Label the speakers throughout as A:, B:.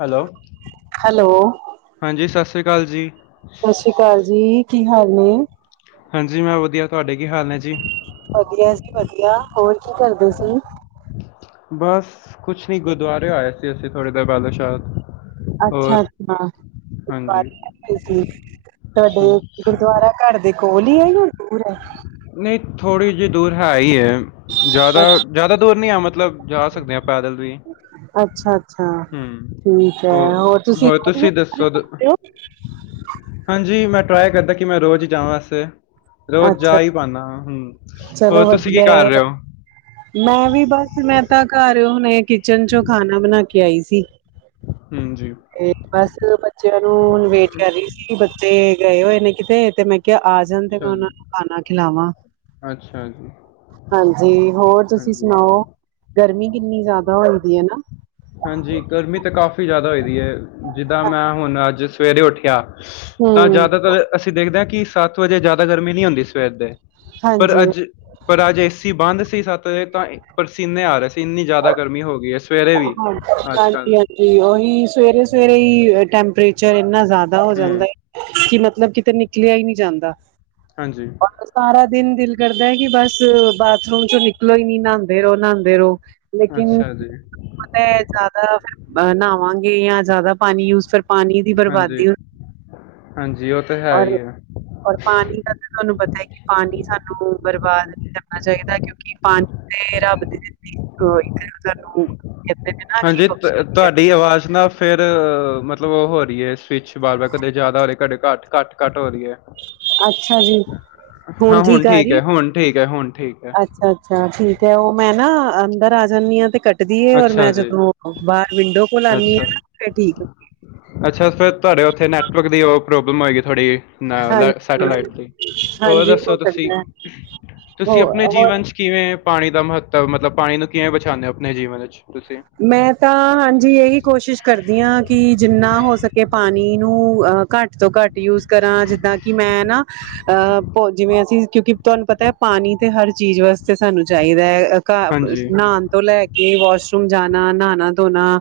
A: Hello
B: hello.
A: ਹਾਂਜੀ ਸਤਿ ਸ੍ਰੀ ਕਾਲ ਜੀ।
B: ਸਤਿ ਸ਼੍ਰੀ ਅਕਾਲ ਜੀ, ਕੀ ਹਾਲ ਨੇ
A: ਹਾਂਜੀ ਮੈਂ ਵਧੀਆ ਤੁਹਾਡੇ ਕੀ ਹਾਲ ਨੇ ਜੀ
B: ਵਧੀਆ ਜੀ, ਵਧੀਆ ਜੀ, ਹੋਰ ਕੀ ਕਰਦੇ ਸੀ?
A: ਬਸ ਕੁਛ ਨੀ ਗੁਰਦੁਆਰੇ ਆਏ ਸੀ ਥੋੜੇ [unintelligible]
B: ਅੱਛਾ, ਅੱਛਾ
A: ਹਾਂਜੀ
B: [unintelligible] ਤੁਹਾਡੇ
A: ਹਾਂ
B: ਗੁਰਦੁਆਰਾ ਘਰ ਦੇ ਕੋਲ ਹੀ ਐ ਜਾਂ ਦੂਰ ਐ
A: ਨਈ ਥੋੜੀ ਜਿਹੀ ਦੂਰ ਹੈ ਹੀ ਐ ਜਿਆਦਾ-
B: ਅੱਛਾ,
A: ਜਿਆਦਾ ਦੂਰ ਨੀਂ ਐ ਮਤਲਬ ਜਾ ਸਕਦੇ ਆ ਪੈਦਲ ਵੀ
B: ਅੱਛਾ-ਅੱਛਾ।
A: ਹੂੰ,
B: ਠੀਕ ਹੈ,
A: ਹੋਰ
B: ਤੁਸੀਂ
A: ਹੋਰ
B: ਰੋਜ਼
A: ਤੁਸੀ
B: ਗੁਰਦੁਆਰੇ
A: ਦੱਸੋ
B: ਜਾਂਦੇ ਹੋ?
A: ਹਾਂਜੀ ਮੈ ਟਰਾਈ ਕਰਦਾ ਕਿ ਮੈ ਰੋਜ਼ ਹੀ ਜਾਵਾ ਵੈਸੇ ਰੋਜ਼
B: ਅੱਛਾ,
A: ਜਾ ਹੀ ਪਾਣਾ, ਹੂੰ
B: ਚਲੋ
A: ਹੋਰ ਤੁਸੀਂ ਕੀ
B: ਵਧੀਆ ਐ
A: ਕਰ ਰਹੇ ਹੋ
B: ਮੈਂ ਵੀ ਬਸ ਮੈਂ ਤਾਂ ਘਰ ਹੁਣੇ ਕਿਚਨ ਚੋ ਖਾਣਾ ਬਣਾ ਕੇ ਆਈ ਸੀ।
A: ਹਾਂਜੀ
B: ਇਹ ਬਸ ਬੱਚਿਆਂ ਨੂੰ ਵੇਟ ਕਰ ਰਹੀ ਸੀ ਬੱਚੇ ਗਏ ਹੋਏ ਨੇ ਕਿਤੇ ਤੇ ਮੈਂ ਕ ਕਿਹਾ ਆ ਜਾਣ ਦੇ ਮੈਂ
A: ਅੱਛਾ
B: ਉਹਨਾ
A: ਜੀ
B: ਨੂੰ ਖਾਣਾ ਖਿਲਾਵਾ
A: ਅੱਛਾ ਜੀ
B: ਹਾਂਜੀ, ਹੋਰ ਤੁਸੀ
A: ਹਾਂਜੀ
B: ਸੁਣਾਓ ਗਰਮੀ ਕਿਨੀ ਜਿਆਦਾ ਹੋਈ ਪਈ ਏ। ਨਾ-
A: ਹਾਂਜੀ, ਗਰਮੀ ਤਾਂ ਕਾਫੀ ਜਿਆਦਾ ਹੋਈ ਦੀ ਹੈ। ਜਿਦਾ ਮੈ ਹੁਣ ਅੱਜ ਸਵੇਰੇ ਉਠਿਆ- ਤਾਂ
B: ਹੂੰ,
A: ਜਿਆਦਾਤਰ ਅਸੀ ਦੇਖਦੇ ਹਾਂ। ਕਿ ਸੱਤ ਵਜੇ ਜ਼ਿਆਦਾ ਗਰਮੀ ਨਹੀ ਹੁੰਦੀ ਸਵੇਰ ਦੇ- ਪਰ
B: ਹਾਂਜੀ
A: ਅੱਜ,
B: ਹਾਂ
A: ਪਰ ਅੱਜ ਏਸੀ ਬੰਦ ਸੀ ਸਤ ਵਜੇ ਤਾਂ ਪਸੀਨੇ ਆ ਰਹੇ ਸੀ। ਇਨੀ ਜਿਆਦਾ ਗਰਮੀ ਹੋ ਗਈ ਹੈ। ਸਵੇਰੇ ਵੀ- ਅੱਜ ਕੱਲ੍ਹ
B: ਹਾਂਜੀ -ਹਾਂਜੀ ਉਹੀ ਸਵੇਰੇ, ਸਵੇਰੇ ਹੀ ਟੈਂਪਰੇਚਰ ਇਨਾ ਜਿਆਦਾ ਹੋ ਜਾਦਾ
A: ਹੂੰ
B: ਹੈ। ਕਿ ਮਤਲਬ ਕਿਤੇ ਨਿਕਲਿਆ ਹੀ ਨਹੀ ਜਾਂਦਾ-
A: ਹਾਂਜੀ-
B: ਸਾਰਾ ਦਿਨ ਦਿਲ ਕਰਦਾ ਹੈ। ਕਿ ਬੱਸ ਬਾਥਰੂਮ ਚੋਂ ਨਿਕਲੋ ਹੀ ਨੀ ਨਹਾਦੇ ਰਹੋ ਨਹਾਦੇ ਰਹੋ-
A: ਅੱਛਾ ਜੀ-
B: ਮੈਂ ਜਿਆਦਾ ਫ ਨਾਂਵਾਗੇ ਜਾਂ ਜਿਆਦਾ ਪਾਣੀ ਯੂਜ ਫ- ਪਾਣੀ ਦੀ
A: ਹਾਂਜੀ
B: ਬਰਬਾਦੀ,
A: ਹਾਂਜੀ ਉਹ ਤਾਂ ਹੈ
B: ਔਰ
A: ਹੀ ਹੈ
B: ਰ ਪਾਣੀ- ਇਹ ਤੇ ਤੁਹਾਨੂੰ ਪਤਾ ਹੈ। ਕਿ ਪਾਣੀ ਸਾਨੂੰ ਬਰਬਾਦ ਨਹੀ ਕਰਨਾ ਚਾਹੀਦਾ ਕਿਉ- ਪਾਣੀ ਦੇ ਰੱਬ ਦੇ ਸਾਨੂੰ- [inaudible] ਨੇ ਨਾ ਕਿ
A: ਹਾਂਜੀ,
B: ਬਖਸ਼ਿਸ਼ ਹੈ।
A: ਤੁਹਾਡੀ ਆਵਾਜ ਨਾ ਫੇਰ ਮਤਲਬ ਉਹ- ਇਹ ਸਵਿਚ ਵਾਰ -ਵਾਰ ਕਦੇ ਜਿਆਦਾ ਹੋਵੇ ਕਦੇ ਘੱਟ- ਘੱਟ -ਘੱਟ ਵਧੀਆ
B: ਅੱਛਾ ਜੀ।
A: ਹੈ। ਹਾਂ ਹੁਣ ਠੀਕ ਹੈ। ਹੁਣ ਠੀਕ ਹੈ। ਹੁਣ ਠੀਕ ਹੈ।
B: ਅੱਛਾ ਠੀਕ ਹੈ। ਉਹ ਮੈ ਨਾ ਅੰਦਰ ਆ ਜਾਨੀਆਂ ਤੇ ਘਟ- ਟਦੀ ਹੈ ਔਰ
A: ਅੱਛਾ
B: ਮੈ
A: ਜੀ,
B: ਜਦੋ ਬਾਹਰ ਵਿਡੋ ਕੋਲ ਆ ਨੀ
A: ਅੱਛਾ।
B: ਹਾਂ ਫੇਰ ਠੀਕ-
A: ਅੱਛਾ ਫੇਰ ਤੁਹਾਡੇ ਉਥੇ ਨੈਟਵਰਕ ਦੀ ਉਹ ਪ੍ਰੋਬਲਮ ਹੋਏਗੀ। ਥੋੜੀ - ਨਾਲ
B: ਹਾਂਜੀ-ਹਾਂਜੀ
A: ਸੈਟੇਲਾਈਟ, ਤੇ ਹੋਰ
B: ਹੋ
A: ਦੱਸੋ ਤੁਸੀ,
B: ਸਕਦਾ ਹੈ ਹੋ
A: ਤੁਸੀ ਆਪਣੇ
B: ਹੋਰ
A: ਜੀਵਨ ਚ- ਕਿਵੇ ਪਾਣੀ ਦਾ ਮਹੱਤਵ, ਮਤਲਬ ਪਾਣੀ ਨੂੰ ਕਿਵੇ ਬਚਾਦੇ ਹੋ, ਆਪਣੇ ਜੀਵਨ ਵਿਚ-
B: ਮੈ ਤਾਂ ਹਾਂਜੀ ਇਹੀ ਕੋਸ਼ਿਸ਼- ਕਰਦੀ ਹਾ। ਕਿ ਜਿਨਾ ਹੋ ਸਕੇ ਪਾਣੀ ਨੂੰ ਅ ਘੱਟ ਤੋਂ ਘੱਟ ਯੂਜ ਕਰਾ ਜਿਦਾ - ਕਿ ਮੈ ਨਾ- ਅਹ ਪੋ ਜਿਵੇ ਅਸੀ ਕਿਉਕਿ ਤੁਹਾਨੂੰ ਪਤਾ ਹੈ। ਪਾਣੀ ਤੇ ਹਰ ਚੀਜ ਵਾਸਤੇ ਸਾਨੂੰ ਚਾਹੀਦਾ ਹੈ। ਘ
A: ਹਾਂਜੀ,
B: ਨਹਾਉਣ ਤੋਂ ਲੈਕੇ ਵਾਸ਼ਰੂਮ ਜਾਣਾ ਨਹਾਣਾ ਧੋਣਾ-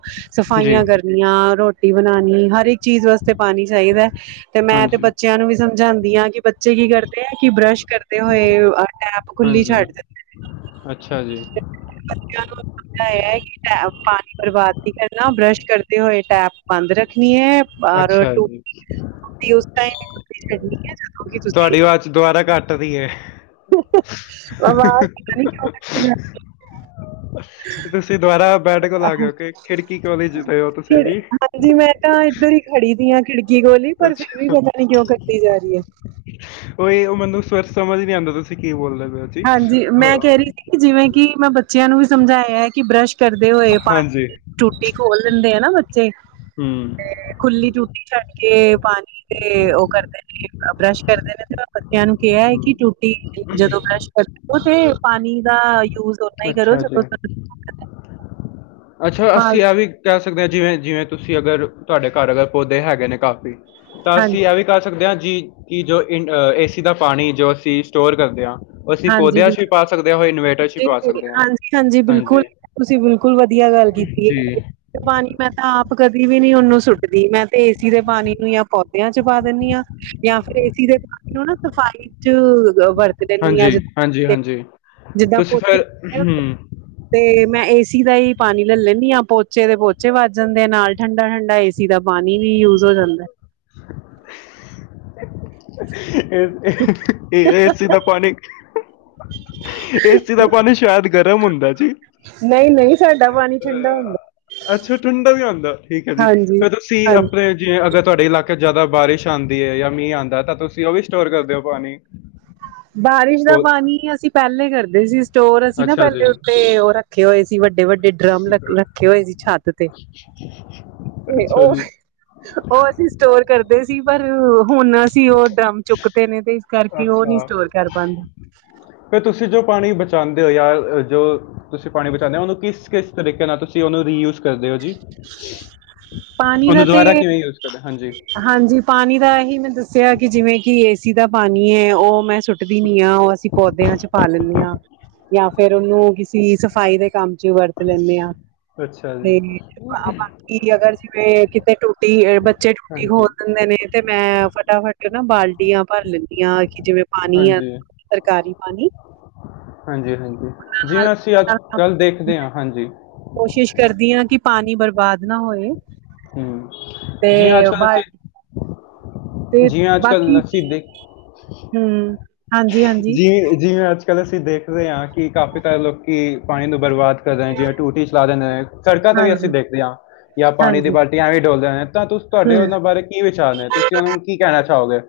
A: ਜੀ,
B: ਸਫ਼ਾਈਆਂ, ਕਰਨੀਆਂ ਰੋਟੀ ਬਣਾਉਣੀ, ਹਰੇਕ ਚੀਜ ਵਾਸਤੇ ਪਾਣੀ ਚਾਹੀਦਾ- ਤੇ ਮੈ ਤੇ
A: ਹਾਂਜੀ,
B: ਬੱਚਿਆਂ ਨੂੰ ਵੀ ਸਮਝਾਉਦੀ ਹਾਂ। ਕਿ ਬ- ਬੱਚੇ ਕੀ ਕਰਦੇ ਆ। ਕਿ ਬਰਸ਼ ਕਰਦੇ ਹੋਏ ਅਹ ਟੈਪ ਖੁੱਲੀ
A: ਹਾਂਜੀ।
B: ਛੱਡ ਦਿਦੇ-
A: ਅੱਛਾ ਜੀ-
B: ਬੱਚਿਆਂ ਨੂੰ ਸਮਝਾਯਾ। ਪਾਣੀ ਬਰਬਾਦ ਨਹੀ ਕਰਨਾ, ਬਰਸ਼ ਕਰਦੇ ਹੋਏ ਟੈਪ ਬੰਦ ਰੱਖਣੀ ਹੈ। ਔਰ
A: ਅੱਛਾ ਜੀ-
B: ਟੂਟੀ ਉਸ ਤ ਕੋ ਕਰਨੀ ਹੈਦੋ ਕਿ ਤੁਸੀ
A: ਤੁਹਾਡੀ ਆਵਾਜ਼ ਦੁਬਾਰਾ ਕੱਟ ਰਹੀ ਏ।
B: [unintelligible] ਆਵਾਜ [unintelligible]
A: ਤੁਸੀਂ ਦੁਬਾਰਾ ਬੈਡ ਕੋਲ ਆਕੇ
B: ਜਾ
A: ਰੁਕੇ ਖਿੜਕੀ ਕੋਲ ਜਿਤੇ ਹੋ ਤੁਸੀ
B: ਕਿਹੜੇ
A: ਜੀ-
B: ਹਾਂਜੀ ਮੈ ਤਾਂ ਇਧਰ ਹੀ ਖੜੀ ਦੀ ਹਾਂ, ਖਿੜਕੀ ਕੋਲ ਹੀ ਪਰ ਫਿਰ ਵੀ ਪਤਾ ਨੀ ਕਿਉ ਕਟੀ ਜਾ ਰਹੀ ਹੈ।
A: ਉਹਹੀ ਉਹ ਮੈਨੂੰ ਸਮਝ ਨਹੀ ਆਂਉਦਾ ਤੁਸੀ ਕੀ ਬੋਲਦੇ ਪਏ ਹੋ- ਜੀ।
B: ਹਾਂਜੀ, ਮੈ ਕਹਿ ਰਹੀ
A: ਅਹ,
B: ਸੀ ਕਿ ਜਿਵੇ ਕਿ ਮੈ ਬੱਚਿਆਂ ਨੂੰ ਵੀ ਸਮਝਾਇਆ ਕਿ ਬਰੱਸ਼- ਕਰਦੇ ਹੋਏ,
A: ਹਾਂਜੀ,
B: ਪਾਣੀ ਦੀ ਟੂਟੀ ਖੋਲ ਦਿੰਦੇ ਆ ਨਾ ਬੱਚੇ।
A: ਹੂੰ।
B: ਤੇ ਖੁੱਲੀ ਟੂਟੀ ਛੱਡ ਕੇ, ਪਾਣੀ ਤੇ ਓ ਕਰਦੇ ਨੇ ਬਰੱਸ਼ ਕਰਦੇ ਨੇ, ਤੇ ਬੱਚੇਆਂ ਨੂੰ ਕੇਆ ਐ, ਕਿ
A: ਹੂੰ
B: ਟੂਟੀ ਜਦੋ ਬਰੱਸ਼ ਉਸ ਪਾਨੀ ਦਾ ਯੂਸ ਓਨਾ ਹੀ ਕਰੋ
A: ਅੱਛਾ ਜੀ
B: ਜਦੋਂ ਤੱਕ
A: ਅੱਛਾ,
B: ਹਾਂ
A: ਅਸੀ ਐ ਵੀ ਕੈ ਸਕਦੇ ਆ ਜਿਵੇਂ, ਜਿਵੇਂ ਤੁਸੀਂ ਅਗਰ ਤੁਆਡੇ ਘਰ ਅਗਰ ਪੌਦੇ ਹੈਗੇ ਨੇ ਕਾ ਫੀ ਤਾ
B: ਹਾਂਜੀ
A: ਅਸੀ ਐ ਕਰ ਸਕਦੇ ਆ ਜੀ ਕਿ ਜੋ ਏ ਸੀ ਦਾ ਪਾਣੀ ਜੋ ਅਸੀ ਸਟੋਰ ਕਰਦੇ ਆ। ਅਸੀਂ
B: ਹਾਂਜੀ
A: ਪੌਦੇਆਂ ਚ' ਵੀ ਪਾ ਸਕਦੇ ਆ, ਓ ਇਨਵੇਟਰ ਚ' ਵੀ ਪਾ
B: ਬਿਲਕੁਲ
A: ਸਕਦੇ ਆ।
B: ਹਾਂਜੀ ਬਿਲਕੁਲ
A: ਹਾਂਜੀ।
B: ਤੁਸੀਂ ਬਿਲਕੁਲ ਵਦੀਆ ਗੱਲ ਕੀਤੀ ਏ,
A: ਜੀ
B: ਪਾਣੀ ਮੈ ਆਪ ਕਦੀ ਵੀ ਨੀ ਓਨੂੰ ਸੁੱਟਦੀ ਮੈਂ ਤੇ ਏਸੀ ਦੇ ਪਾਣੀ ਨੂੰ ਯਾ ਪੌਦੇਆਂ ਚ' ਪਾ ਦਿੰਨੀ ਆ। ਯਾ ਫਿਰ ਏਸੀ ਦੇ ਪਾਣੀ ਨੂੰ ਨਾ ਸਫਾਈ ਚ' ਵਰਤਦੇ
A: ਹਾਂਜੀ, ਹਾਂਜੀ, ਹਾਂਜੀ, ਤੁਸੀਂ ਫੇਰ,
B: ਪੋਚੇ
A: ਹੂੰ।
B: ਤੇ ਮੈ ਏਸੀ ਦਾ ਈ ਪਾਣੀ ਲਲ ਲੈਨੀ ਆ, ਪੋਚੇ ਦੇ ਪੋਚੇ ਵੱਜ ਜਾਂਦੇ ਐ ਤੇ ਨਾਲ ਠੰਡਾ ਠੰਡਾ ਏ ਸੀ ਦਾ ਪਾਣੀ ਵੀ ਯੂਸ ਹੋ ਜਾਂਦਾ।
A: ਏਸੀ ਦਾ ਪਾਣੀ। ਏ ਸੀ ਦਾ ਪਾਣੀ ਸ਼ੈਦ ਗਰਮ ਹੁੰਦਾ। ਜੀ
B: ਨਈ-ਨਈ, ਸਾਡਾ ਪਾਣੀ ਠੰਡਾ ਹੁੰਦਾ।
A: ਅ ਅੱਛਾ, ਠੰਡਾ ਵੀ ਹੁੰਦਾ, ਠੀਕ ਐ ਜੀ,
B: ਹਾਂਜੀ
A: ਫਿਰ ਤੁਸੀ
B: ਹਾਂਜੀ
A: ਅਪਨੇ ਜਿਵੇ ਅਗਰ ਤੁਆਡੇ ਇਲਾਕੇ ਚ' ਜਾਦਾ ਬਾਰਿਸ਼ ਆਂਦੀ ਐ ਯਾ ਮੀਂਹ ਆਂਦਾ ਤਾਂ ਤੁਸੀ ਓ ਵੀ ਸਟੋਰ ਕਰਦੇ ਓ ਪਾਣੀ।
B: ਬਾਰਿਸ਼ ਦਾ
A: ਬਹੁਤ
B: ਪਾਣੀ ਅਸੀਂ ਪੈਲੇ ਕਰਦੇ ਸੀ ਸ ਸਟੋਰ, ਅਸੀ ਨਾ
A: ਅੱਛਾ ਜੀ
B: ਪੈਲੇ ਉੱਤੇ ਓ ਰੱਖੇ ਹੋਏ ਸੀ, ਵੱਡੇ- ਵੱਡੇ ਡਰਮ ਰੱਖੇ ਹੋਏ ਸੀ ਛੱਤ ਤੇ।
A: [unintelligible]
B: ਤੇ
A: ਅੱਛਾ
B: ਓਹ
A: ਜੀ
B: ਓ ਅਸੀ ਸਟੋਰ ਕਰਦੇ ਸੀ ਪਰ ਹੁਣ ਅਸੀ ਓ ਡਰਮ ਚੁੱਕ ਤੇ ਨੇ ਤੇ ਇਸ ਕਰਕੇ ਓ ਨਈ। ਸਟੋਰ ਕਰ ਪਾਂ
A: ਫੇ ਤੁਸੀਂ ਜੋ ਪਾਣੀ ਬਚ ਚਾਂਦੇ ਓ ਯਾਰ ਜੋ ਤੁਸੀ ਪਾਣੀ ਬਚਾਂਦੇ ਓ, ਓਨੂੰ ਕਿਸ ਕਿਸ ਤਰੀਕੇ ਨਾਲ ਤੁਸੀ ਓਨੂੰ ਰੀਯੁ ਸ ਕਰਦੇ ਓ ਜੀ।
B: ਪਾਣੀ ਦਾ
A: ਓਨੂੰ ਦੋਵਾਰਾ
B: ਤੇ
A: ਕਿਵੇ
B: ਹਾਂਜੀ ਪਾਣੀ ਦਾ ਹੀ ਮੈ ਦੱਸਿਆ ਕਿ ਜਿਵੇ ਕਿ ਏਸੀ ਦਾ ਪਾਨੀ ਏ ਓ ਮੈ ਟੁੱਟਦੀ ਨੀ ਆ ਓ ਅਸੀ ਪੌਦਿਆਂ ਚ' ਪਾ ਲੈਨੇ ਆ ਯਾ ਫੇਰ ਓਨੂੰ ਕਿਸੇ ਸਫਾਈ ਦੇ ਕੰਮ ਵਿੱਚ ਵਰਤ ਲੈਨੇ ਆ।
A: ਅੱਛਾ
B: ਤੇ
A: ਜੀ
B: ਆਪਾ ਕਿ ਅਗਰ ਜਿਵੇਂ ਕਿਤੇ ਟੁੱਟੀ ਬੱਚੇ ਟੁੱਟੀ
A: ਹਾਂਜੀ
B: ਖੋਲ ਦਿੰਦੇ ਨੇ। ਤੇ ਮੈਂ ਫਟਾਫਟ ਨਾ ਬਾਲਟੀਆ ਪਰ ਲੈਦੀ ਆ ਕਿ ਜਿਵੇਂ ਪਾਨੀ ਆ
A: ਹਾਂਜੀ
B: ਸਰਕਾਰੀ ਪਾਣੀ।
A: ਹਾਂਜੀ- ਹਾਂਜੀ,
B: ਨਾਲ
A: ਜਿਵੇਂ ਅਸੀਂ ਅੱਜ-ਕੱਲ ਦੇਖਦੇ ਆ, ਹਾਂਜੀ।
B: ਕੋਸ਼ਿਸ਼ ਕਰਦੀ ਆ ਕਿ ਪਾਨੀ ਬਰਬਾਦ ਨਾ ਹੋਏ।
A: ਹੂੰ
B: ਤੇ ਬਾਲ
A: ਜੀਵੇ ਅੱਜ-ਕੱਲ ਅਸੀ ਦੇ
B: ਹੂੰ
A: ਜੀਵ- ਜਿਵੇ ਅੱਜ ਅੱਜ-ਕੱਲ ਅਸੀ ਦੇਖਦੇ ਆ ਕਿ ਕਾਫੀ ਤਾਰ ਲੋਕੀ ਪਾਣੀ ਨੂੰ ਬਰਬਾਦ ਕਰਦੇ ਜਿਵੇ ਟੂਟੀ ਚਲਾ ਦਿੰਦੇ ਨੇ। ਸੜਕਾ ਤੇ ਵੀ ਅਸੀਂ
B: ਹਾਂਜੀ
A: ਦੇਖਦੇ ਆ। ਯਾ ਪਾਣੀ ਦੀ
B: ਹਾਂਜੀ
A: ਬਾਲਟੀਆਂ ਐਵੇ ਈ ਡੋਲਦੇ ਨੇ ਤਾ ਤੁਸ ਤੁਆਡੇ
B: ਹੂੰ,
A: ਓਨਾਂ ਬਾਰੇ ਕੀ ਵਿਚਾਰ ਨੇ? ਤੁਸੀਂ ਓਨਾਂ ਨੂੰ ਕੀ ਕੈਣਾ ਚਾਓਗੇ।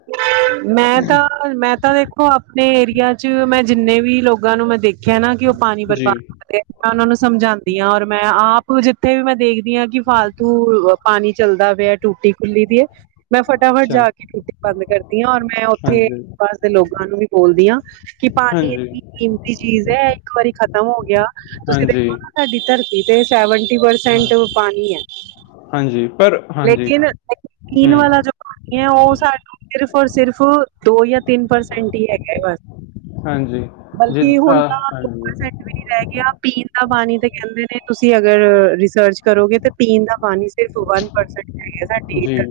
B: ਮੈਂ ਤਾ, ਮੈਂ ਤਾ ਵੇ ਖੋ ਉਹ ਆਪਣੇ ਏਰੀਆ ਚ' ਮੈਂ ਜਿੰਨੇ ਵੀ ਲੋਗਾ ਨੂੰ ਮੈ ਦੇਖੇਆ ਨਾ ਕਿ ਓ ਪਾਣੀ
A: ਜੀ
B: ਬਰਬਾਦ ਕਰਦੇ ਮੈਂ ਓਨਾਂ ਨੂੰ ਸਮਝਾਂਦੀ ਆ ਔਰ ਮੈਂ ਆਪ ਜਿੱਥੇ ਵੀ ਮੈ ਦੇਖਦੀ ਹਆ ਕਿ ਫਾਲਤੂ ਅ ਪਾਨੀ ਚੱਲਦਾ ਪੇਐ, ਟੂਟੀ ਖੁੱਲੀ ਦੀ ਏ, ਮੈਂ ਫਟਾਫਟ
A: ਅੱਛਾ
B: ਜਾ ਕੇ ਟੂਟੀ ਬੰਦ ਕਰਦੀ ਆ ਔਰ ਮੈਂ ਓਥੇ
A: ਹਾਂਜੀ
B: ਪਾਸ ਦੇ ਲੋਗਾ ਨੂੰ ਵੀ ਬੋਲਦੀ ਆ, ਕਿ ਪਾਨੀ
A: ਹਾਂਜੀ
B: ਇੰਨੀ ਕੀਮ ਤੀ ਚੀਜ ਐ, ਇੱਕ ਵਾਰੀ ਖਤਮ ਹੋ ਗੇਆ, ਤੁਸੀਂ
A: ਹਾਂਜੀ
B: ਦੇਖੋ ਨਾ ਸਾਡੀ ਧਰਤੀ ਤੇ ਸੈਵਨ ਤੀ
A: ਹਾਂ
B: ਪਰਸੈਂਟ ਪਾਨੀ ਐ।
A: ਹਾਂਜੀ ਪਰ ਹਾਂਜੀ
B: ਲੇਕਿਨ ਪੀਨ ਵਾਲਾ
A: ਹੂੰ
B: ਜੋ ਓ ਸਾਨੂੰ ਸਿਰਫ ਔਰ ਸਿਰਫ ਦੋ ਯਾ ਤਿੰਨ ਪਰਸੈਂਟ ਹੀ ਹੈਗਾ ਏ ਬਸ।
A: ਹਾਂਜੀ ਜਿ
B: ਬਲਕਿ ਹੁਨ
A: ਅ,
B: ਤਾਂ ਦੋ
A: ਹਾਂਜੀ
B: ਰਹ ਗਿਆ ਪੀਨ ਦਾ ਪਾਨੀ ਤਾਂ ਕੈਂਦੇ ਨੇ, ਤੁਸੀ ਅਗਰ ਰਿਸਰਚ ਕਰੋਗੇ ਤੇ ਪੀਨ ਦਾ ਪਾਨੀ ਸਿਰਫ ਵਨ ਪਰਸੈਂਟ ਹੈਗਾ ਸਾਡੀ
A: ਜੀ,
B: ਇੱਧਰ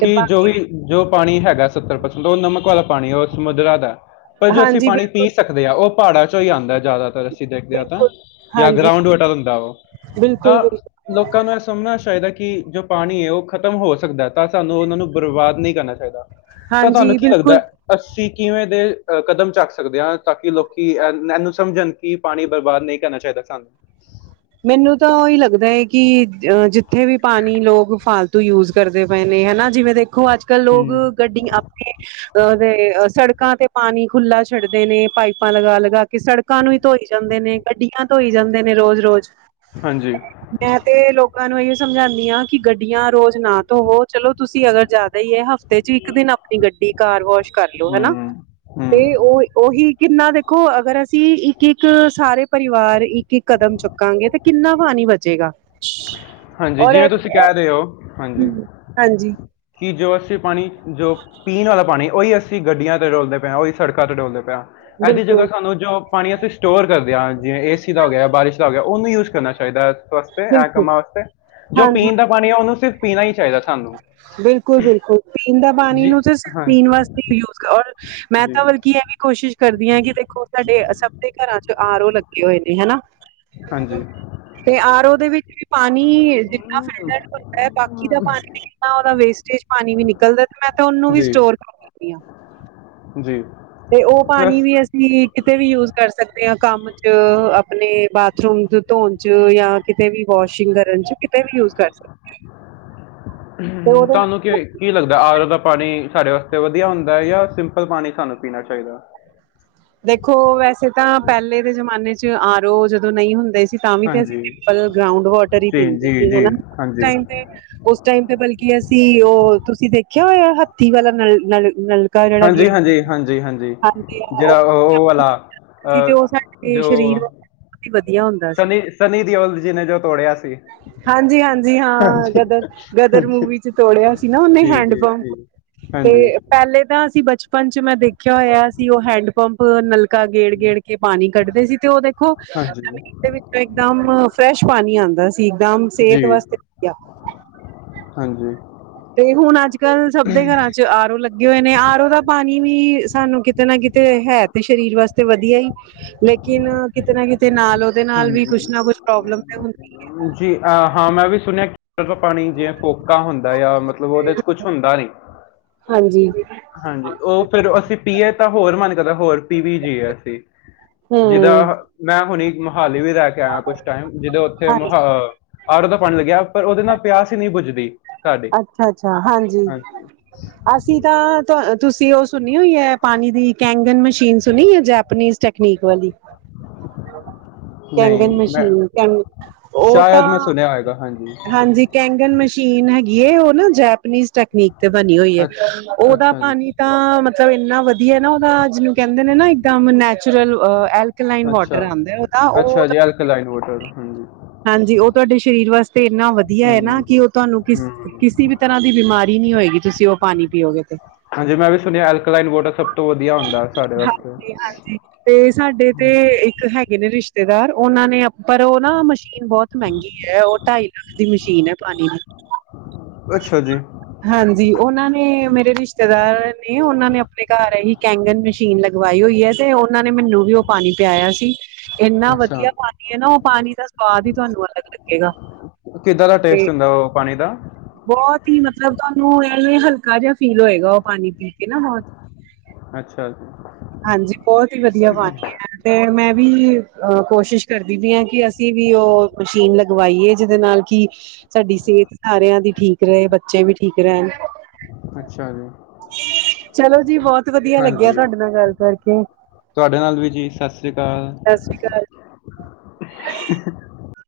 B: ਤੇ
A: ਜੋ
B: ਬਾਕੀ
A: ਵੀ ਜੋ ਪਾਨੀ ਹੈਗਾ ਸੱਤਰ ਪਰਸੈਂਟ ੳਹ ਨਮਕ ਵਾਲਾ ਪਾਨੀ ੳਹ ਸਮੁੰਦਰਾ ਦਐ, ਪਰ ਜੋ ਅਸੀ
B: ਹਾਂਜੀ
A: ਪਾਨੀ
B: ਬਿਲਕੁਲ
A: ਪੀਨ ਸਕਦੇ ਆ ੳਹ ਪਹਾੜਾਂ ਚੋਂ ਹੀ ਆਂਦਾ ਜਾਦਾਤਰ ਅਸੀ ਦੇਖਦੇ ਆ ਤਾਂ,
B: ਬਿਲਕੁਲ
A: ਜਾਂ
B: ਹਾਂਜੀ
A: ਗਰਾਉਂਡ ਵਾਟਰ ਹੁੰਦਾ ੳਹ।
B: ਬਿਲਕੁਲ
A: ਤਾਂ
B: ਬਿਲਕੁਲ
A: ਲੋਕਾਂ ਨੂੰ ਏਹ ਸਮਨਾ ਚਾਈਦਾ ਕਿ ਜੋ ਪਾਨੀ ਏ ੳਹ ਖ਼ਤਮ ਹੋ ਸਕਦਾ ਤਾਂ ਸਾਨੂੰ ੳਨਾਂ ਨੂੰ ਬਰਬਾਦ ਨਈ ਕਰਨਾ ਚਾਈਦਾ ਤਾਂ ਤਾਨੂੰ
B: ਹਾਂਜੀ
A: ਕੀ
B: ਬਿਲਕੁਲ
A: ਲੱਗਦਾ ਅਸੀ ਕਿਵੇਂ ਦੇ ਕਦਮ ਚੱਕ ਸਕਦੇ ਆਂ ਤਾਂਕੀ ਲੋਕੀ ਏਨ ਏਨੂੰ ਸਮਝਨ। ਕੀ ਪਾਨੀ ਬਰਬਾਦ ਨਈ ਕਰਨਾ ਚਾਈਦਾ ਸਾਨੂੰ।
B: ਮੈਨੂੰ ਤਾਂ ੳਈ ਲੱਗਦਾ ਏ ਕਿ ਅ ਜਿੱਥੇ ਵੀ ਪਾਨੀ ਲੋਕ ਫਾਲਤੂ ਯੂਜ ਕਰਦੇ ਪਏ ਨੇ ਹੈਨਾ। ਜਿਵੇਂ ਦੇਖੋ ਅੱਜ-ਕਲ ਲੋਗ
A: ਹੂੰ
B: ਗੱਡੀ ਅਪਨੇ ਆ ਦੇ ਸੜਕਾਂ ਤੇ ਪਾਨੀ ਖੁਲਾ ਛੱਡਦੇ ਨੇ ਪਾਈਪਾਂ ਲਗਾ- ਲਗਾ ਕੇ, ਸੜ ਲੋਕਾਂ ਨੂੰ ਹੀ ਧੋਈ ਜਾਂਦੇ ਨੇ ਗੱਡੀਆਂ ਧੋਈ ਜਾਂਦੇ ਨੇ ਰੋਜ਼ ਰੋਜ਼।
A: ਹਾਂਜੀ।
B: ਮੈਂ ਤੇ ਲੋਕਾਂ ਨੂੰ ਏਹੀੳ ਸਮਝਾਂਦੀ ਆ ਕਿ ਗੱਡੀਆਂ ਰੋਜ਼ ਨਾ ਧੋਵੋ, ਚਲੋ ਤੁਸੀ ਅਗਰ ਜਾਦਾ ਈ ਏ ਹਫ਼ਤੇ ਚ ਇਕ ਦਿਨ ਅਪਣੀ ਗੱਡੀ ਘਰ ਵਾਸ਼ ਕਰਲੋ, ਹੈਨਾ।
A: ਹੂੰ ਹੂੰ
B: ਤੇ ੳ ੳਹੀ ਕਿੰਨਾ ਦੇਖੋ ਅਗਰ ਅਸੀ ਇੱਕ-ਇੱਕ ਸਾਰੇ ਪਰਿਵਾਰ ਇੱਕ- ਇੱਕ ਕਦਮ ਚਕ ਕਾਂਗੇ ਤੇ ਕਿੰਨਾ ਪਾਨੀ ਬਚੇਗਾ।
A: ਹਾਂਜੀ
B: ਔਰ ਇਹ
A: ਜਿਵੇਂ ਤੁਸੀਂ ਕੈ
B: ਹੂੰ,
A: ਰਏ ੳ, ਹਾਂਜੀ।
B: ਹਾਂਜੀ
A: ਕਿ ਜੋ ਅਸੀ ਪਾਨੀ, ਜੋ ਪੀਨ ਵਾਲਾ ਪਾਨੀ ੳਹੀ ਅਸੀ ਅਸੀ ਗੱਡੀਆਂ ਤੇ ਡੋਲਦੇ ਪਏ ਆਂ, ੳਹੀ ਸੜਕਾਂ ਤੇ ਡੋਲਦੇ ਪੇ ਆਂ ਏਦੀ ਜਗਾ
B: ਬਿਲਕੁਲ
A: ਸਾਨੂੰ ਜੋ ਪਾਨੀ ਅਸੀ ਸਟੋਰ ਕਰਦੇ ਆਂ ਜਿਵੇਂ ਏਸੀ ਦਾ ਹੋ ਗਿਆ, ਬਾਰਿਸ਼ ਦਾ ਹੋ ਗਿਆ, ੳਨੂੰ ਯੂਜ ਕਰਨਾ ਚਾਈਦਾ ਏਸ ਵਾਸਤੇ, ਐਂ
B: ਬਿਲਕੁਲ
A: ਕੰਮਾਂ ਵਾਸਤੇ, ਜੋ
B: ਹਾਂਜੀ
A: ਪੀਨ ਦਾ ਪਾਨੀ ੳਨੂੰ ਸਿਰਫ ਪੀਨਾ ਈ ਚਾਈਦਾ ਸਾਨੂੰ।
B: ਬਿਲਕੁਲ ਬਿਲਕੁਲ, ਪੀਨ ਦਾ ਪਾਨੀ
A: ਜੀ
B: ਨੂੰ ਤੇ ਸਿਰਫ਼ ਪੀਨ
A: ਹਾਂਜੀ
B: ਵਾਸਤੇ ਯੂਜ ਔਰ ਮੈਂ
A: ਜੀ
B: ਤਾਂ ਬਲਕਿ ਏਹ ਵੀ ਕੋਸ਼ਿਸ਼ ਕਰਦੀ ਆਂ ਕਿ ਦੇਖੋ ਸਾਡੇ ਸਭ ਦੇ ਘਰਾਂ ਚ ਆਰੋ ਲੱਗੇ ਹੋਏ ਨੇ ਹੈਨਾ।
A: ਹਾਂਜੀ
B: ਤੇ ਆਰੋ ਦੇ ਵਿੱਚ ਪਾਨੀ ਜਿਨਾ ਫਿਲਟਰ ਹੁੰਦਾ, ਬਾਕੀ ਦਾ ਪਾਨੀ ੳਦਾ ਵੇਸਟੇਜ ਪਾਨੀ ਵੀ ਨਿਕਲਦਾ ਤੇ ਮੈਂ ਤਾਂ ੳਨੂੰ ਵੀ
A: ਜੀ
B: ਸਟੋਰ ਕਰ ਲੈਨੀ ਆ।
A: ਜੀ।
B: ਤੇ ੳਹ ਪਾਨੀ
A: ਬਸ
B: ਵੀ ਅ ਅਸੀ ਕਿਤੇ ਵੀ ਯੂਸ ਕਰ ਸਕਦੇ ਆ ਕੰਮ ਚ ਅਪਣੇ ਬਾਥਰੂਮ ਚ ਧੋਣ ਚ ਜਾਂ ਕਿਤੇ ਵੀ ਵਾਸ਼ਿੰਗ ਕਰਨ ਚ ਕਿਤੇ ਵੀ ਯੂਸ ਕਰ ਸਕਦੇ ਤੇ
A: ਹੂੰ,
B: ਉਹਦੇ
A: ਤੁਹਾਨੂੰ
B: ਨਾਲ
A: ਕਿ ਲੱਗਦਾ ਆਰੋ ਦਾ ਪਾਨੀ ਸਾਡੇ ਵਾਸਤੇ ਵਧੀਆ ਹੁੰਦਾ ਏ ਜਾਂ ਸਿੰਪਲ ਪਾਨੀ ਸਾਨੂੰ ਪੀਨਾ ਚਾਈਦਾ।
B: ਦੇਖੋ ਵੈਸੇ ਤਾਂ ਪੈਲੇ ਦੇ ਜਮਾਨੇ ਚ ਆਰੋ ਜਦੋਂ ਨਈ ਹੁੰਦੇ ਸੀ ਤਾਂ ਵੀ ਤੇ ਅਸੀ
A: ਹਾਂਜੀ
B: ਸਿੰਪਲ ਗਰਾਉਂਡ ਵਾਟਰ ਈ
A: ਜੀ
B: ਪੀਂਦੇ
A: ਜੀ
B: ਸੀਗੇ
A: ਜੀ
B: ਨਾ।
A: ਹਾਂਜੀ
B: ੳਸ ਟਾਈਮ ਤੇ ਬਲਕਿ ਅਸੀ ੳਹ ਤੁਸੀ ਦੇਖੇਆ ਹੋਏਆ ਹੱਥੀ ਵਾਲਾ ਨਲ ਨਲ ਨਲਕਾ ਜਿਹੜਾ
A: ਹਾਂਜੀ
B: ਗੇੜਦੇ
A: ਹਾਂਜੀ,
B: ਸੀ
A: ਹਾਂਜੀ ਹਾਂਜੀ, ਜੇੜਾ ੳਹ ੳਹ ਵਾਲਾ ਅ ਜੋ
B: ਕੀ ਵਧੀਆ ਹੁੰਦਾ ਸੀ
A: ਸਨੀ ਸਨੀ ਦਿਓਲ ਜੀ ਨੇ ਜੋ ਤੋੜਿਆ ਸੀ।
B: ਹਾਂਜੀ ਹਾਂਜੀ ਹਾਂ,
A: ਹਾਂਜੀ
B: ਗਦਰ ਗਦਰ
A: ਹਾਂਜੀ
B: ਮੂਵੀ ਚ ਤੋੜੇਆ ਸੀ ਨਾ ੳਨੇ
A: ਜੀ
B: ਹੈਂਡ
A: ਜੀ
B: ਪੰਪ।
A: ਜੀ
B: ਤੇ
A: ਹਾਂਜੀ
B: ਪੈਲੇ ਤਾਂ ਅਸੀ ਬਚਪਨ ਚ, ਮੈਂ ਦੇਖਿਆ ਹੋਇਆ ਸੀ ੳਹ ਹੈਂਡ ਪੰਪ ਨਲਕਾ ਨੱਕਾ
A: ਹੂੰ,
B: ਗੇੜ-ਗੇੜ ਕੇ ਪਾਣੀ ਕੱਢਦੇ ਸੀ ਤੇ ਓ ਦੇਖੋ
A: ਹਾਂਜੀ
B: ਉਹਦੇ ਵਿੱਚੋਂ ਇਕਦਮ ਫਰੈਸ਼ ਪਾਣੀ ਆਂਦਾ ਸੀ ਇੱਕਦਮ ਸੇਹਤ
A: ਜੀ
B: ਵਾਸਤੇ ਵਧੀਆ
A: ਹਾਂਜੀ।
B: ਤੇ ਹੁਣ ਅੱਜ-ਕੱਲ ਸਭ ਦੇ ਘਰਾਂ 'ਚ ਆਰੋ ਲੱਗੇ ਹੋਏ ਨੇ ਆਰੋ ਦਾ ਪਾਣੀ ਵੀ ਸਾਨੂੰ ਕਿਤੇ ਨਾ ਕਿਤੇ ਹੈ ਤੇ ਸਰੀਰ ਵਾਸਤੇ ਵਧੀਆ ਹੀ ਲੇਕਿਨ ਕਿਤੇ ਨਾ ਕਿਤੇ ਨਾਲ, ਉਦੇ ਨਾਲ ਵੀ ਕੁਛ ਨਾ ਕੁਛ ਪ੍ਰੋਬਲਮ ਤੇ ਹੁੰਦੀ।
A: ਹਾਂਜੀ, ਆ ਹਾਂ ਮੈਂ ਵੀ ਸੁਣਿਆ। ਫਿਲਟਰ ਦਾ ਪਾਣੀ ਜੇਵੇ ਫੋਕਾ ਹੁੰਦਾ ਆ, ਮਤਲਬ ਉਦੇ 'ਚ ਕੁਛ ਹੁੰਦਾ ਨੀ।
B: ਹਾਂਜੀ ਜੀ ਜੀ।
A: ਹਾਂਜੀ, ਓ ਫੇਰ ਅਸੀਂ ਪੀਏ, ਤਾਂ ਹੋਰ ਮਨ ਕਰਦਾ ਹੋਰ ਪੀ ਵੀ ਜੀਏ। ਅਸੀਂ
B: ਹਮ
A: ਜਿਦਾਂ ਮੈਂ ਹੁਣੀ ਮੋਹਾਲੀ ਵੀ ਰਹਿ ਕੇ ਆਇਆ, ਕੁਛ ਟਾਈਮ ਜਦੋਂ, ਓਥੇ
B: ਹਾਂਜੀ
A: ਮਹ ਆਰੋ ਤਾਂ ਬਣ ਗਿਆ। ਪਰ ਉਦੇ ਨਾਲ ਪਿਆਸ ਹੀ ਨੀ ਬੁਜਦੀ।
B: ਅੱਛਾ-ਅੱਛਾ, ਹਾਂਜੀ। ਅਸੀਂ ਤਾਂ, ਤੁਸੀਂ ਓ ਸੁਣੀ ਹੋਈ ਆ। ਪਾਣੀ ਦੀ ਕੈਂਗਨ ਮਸ਼ੀਨ ਸੁਣੀ ਆ। ਜੈਪਨੀਜ਼ ਟੈ ਤਕਨੀਕ, ਵਾਲੀ। ਕੈਂਗਨ
A: ਨਹੀਂ ਮੈਂ
B: ਮਸ਼ੀਨ ਕੈਗਨ, ਓ
A: ਸ਼ਾਇਦ
B: ਤਾਂ,
A: ਮੈਂ ਸੁਣਿਆ ਹੋਏਗਾ ਹਾਂਜੀ
B: ਹਾਂਜੀ। ਕੈਂਗਨ ਮਸ਼ੀਨ ਹੈਗੀ ਏ। ਓ ਨਾ ਜੈਪਨੀਜ਼ ਟੈਕਨੀਕ ਤੇ ਬਣੀ ਹੋਈ ਆ।
A: ਅੱਛਾ
B: ਉਦਾ
A: ਅੱਛਾ ਜੀ
B: ਪਾਣੀ ਤਾਂ ਮਤਲਬ ਇੰਨਾ ਵਧੀਆ ਨਾ ਉਦਾ, ਜਿਨੂੰ ਕਹਿੰਦੇ ਨੇ ਨਾ ਇਕਦਮ ਨੈਚੁਰਲ ਅਹ ਇੱਕ ਲਾਈਨ
A: ਅੱਛਾ
B: ਵੋਟਰ ਆਂਦਾ ਉਦਾਂ ਓ
A: ਅੱਛਾ
B: ਤਾਂ
A: ਜੀ ਐਲਕਲਾਈਨ ਵਾਟਰ ਹਾਂਜੀ
B: ਹਾਂਜੀ, ਓ ਤੁਹਾਡੇ ਸਰੀਰ ਵਾਸਤੇ ਇੰਨਾ ਵਧੀਆ ਆ ਨਾ।
A: ਹੂੰ
B: ਕਿ ਓ ਤੁਹਾਨੂੰ ਕਿਸ
A: ਹੂੰ
B: ਕਿਸੀ ਵੀ ਤਰ੍ਹਾਂ ਦੀ ਬਿਮਾਰੀ ਨੀ ਹੋਏਗੀ। ਤੁਸੀਂ ਓ ਪਾਣੀ ਪੀਓਗੇ। ਤੇ
A: ਹਾਂਜੀ, ਮੈਂ ਵੀ ਸੁਣਿਆ ਅਲਕੋਲਾਈਨ ਵੋਟਰ, ਸਭ ਤੋਂ ਵਧੀਆ ਹੁੰਦਾ। ਸਾਡੇ ਵਾਸਤੇ
B: ਹਾਂਜੀ, ਹਾਂਜੀ ਤੇ ਸਾਡੇ ਤੇ ਇੱਕ ਹੈਗੇ ਨੇ ਰਿਸ਼ਤੇਦਾਰ, ਉਨਾਂ ਨੇ ਪਰ ਓ ਨਾ ਮਸ਼ੀਨ ਬਹੁਤ ਮਹਿੰਗੀ। ਹੈਗੀ ਆ ਓ, ਢਾਈ ਲੱਖ ਦੀ ਮਸ਼ੀਨ ਆ। ਪਾਣੀ ਦੀ
A: ਅੱਛਾ ਜੀ।
B: ਹਾਂਜੀ, ਉਨਾਂ ਨੇ, ਮੇਰੇ ਰਿਸ਼ਤੇ ਰਿਸ਼ਤੇਦਾਰ ਨੇ, ਉਨਾਂ ਨੇ ਆਪਣੇ ਘਰ ਇਹੀ ਕੈਂਗਨ, ਮਸ਼ੀਨ ਲਗਵਾਈ ਹੋਈ ਆ। ਤੇ ਉਨਾਂ ਨੇ ਮੈਨੂੰ ਵੀ ਓ ਪਾਣੀ ਪਿਆਇਆ ਸੀ। ਏਨਾ
A: ਅੱਛਾ
B: ਵਧੀਆ ਪਾਣੀ ਆ ਨਾ ਓ ਪਾਣੀ ਦਾ ਸਵਾਦ ਹੀ ਤੁਹਾਨੂੰ ਅਲੱਗ ਲੱਗੇਗਾ।
A: ਕਿੱਦਾਂ ਦਾ
B: ਤੇ
A: ਟੇਸਟ ਹੁੰਦਾ? ਓ, ਪਾਣੀ ਦਾ
B: ਬਹੁਤ ਹੀ ਮਤਲਬ, ਤੁਹਾਨੂੰ ਇਹਵੇਂ ਹਲਕਾ ਜਿਹਾ ਫੀਲ ਹੋਏਗਾ। ਓ ਪਾਣੀ ਪੀ ਕੇ ਨਾ ਬਹੁਤ
A: ਅੱਛਾ ਜੀ
B: ਹਾਂਜੀ, ਬਹੁਤ ਹੀ ਵਧੀਆ, ਪਾਨੀ ਆ ਤੇ ਮੈਂ ਵੀ ਕੋਸ਼ਿਸ਼ ਕਰਦੀ ਪਈ ਆ ਕਿ ਅਸੀਂ ਵੀ ਓ ਮਸ਼ੀਨ ਲਗਵਾਈਏ ਜੇਦੇ ਨਾਲ ਕਿ ਸਾਡੀ ਸਿਹਤ ਸਾਰਿਆਂ ਦੀ ਠੀਕ ਰਹੇ। ਬੱਚੇ ਵੀ ਠੀਕ ਰਹਿਣ
A: ਅੱਛਾ ਜੀ।
B: ਚਲੋ ਜੀ, ਬਹੁਤ ਵਧੀਆ, ਲੱਗਿਆ
A: ਹਾਂਜੀ
B: ਤੁਹਾਡੇ ਨਾਲ ਗੱਲ ਕਰਕੇ
A: ਤੁਹਾਡੇ ਨਾਲ ਵੀ ਜੀ, ਸਤਿ ਸ੍ਰੀ ਅਕਾਲ।
B: ਸਤਿ ਸ੍ਰੀ ਅਕਾਲ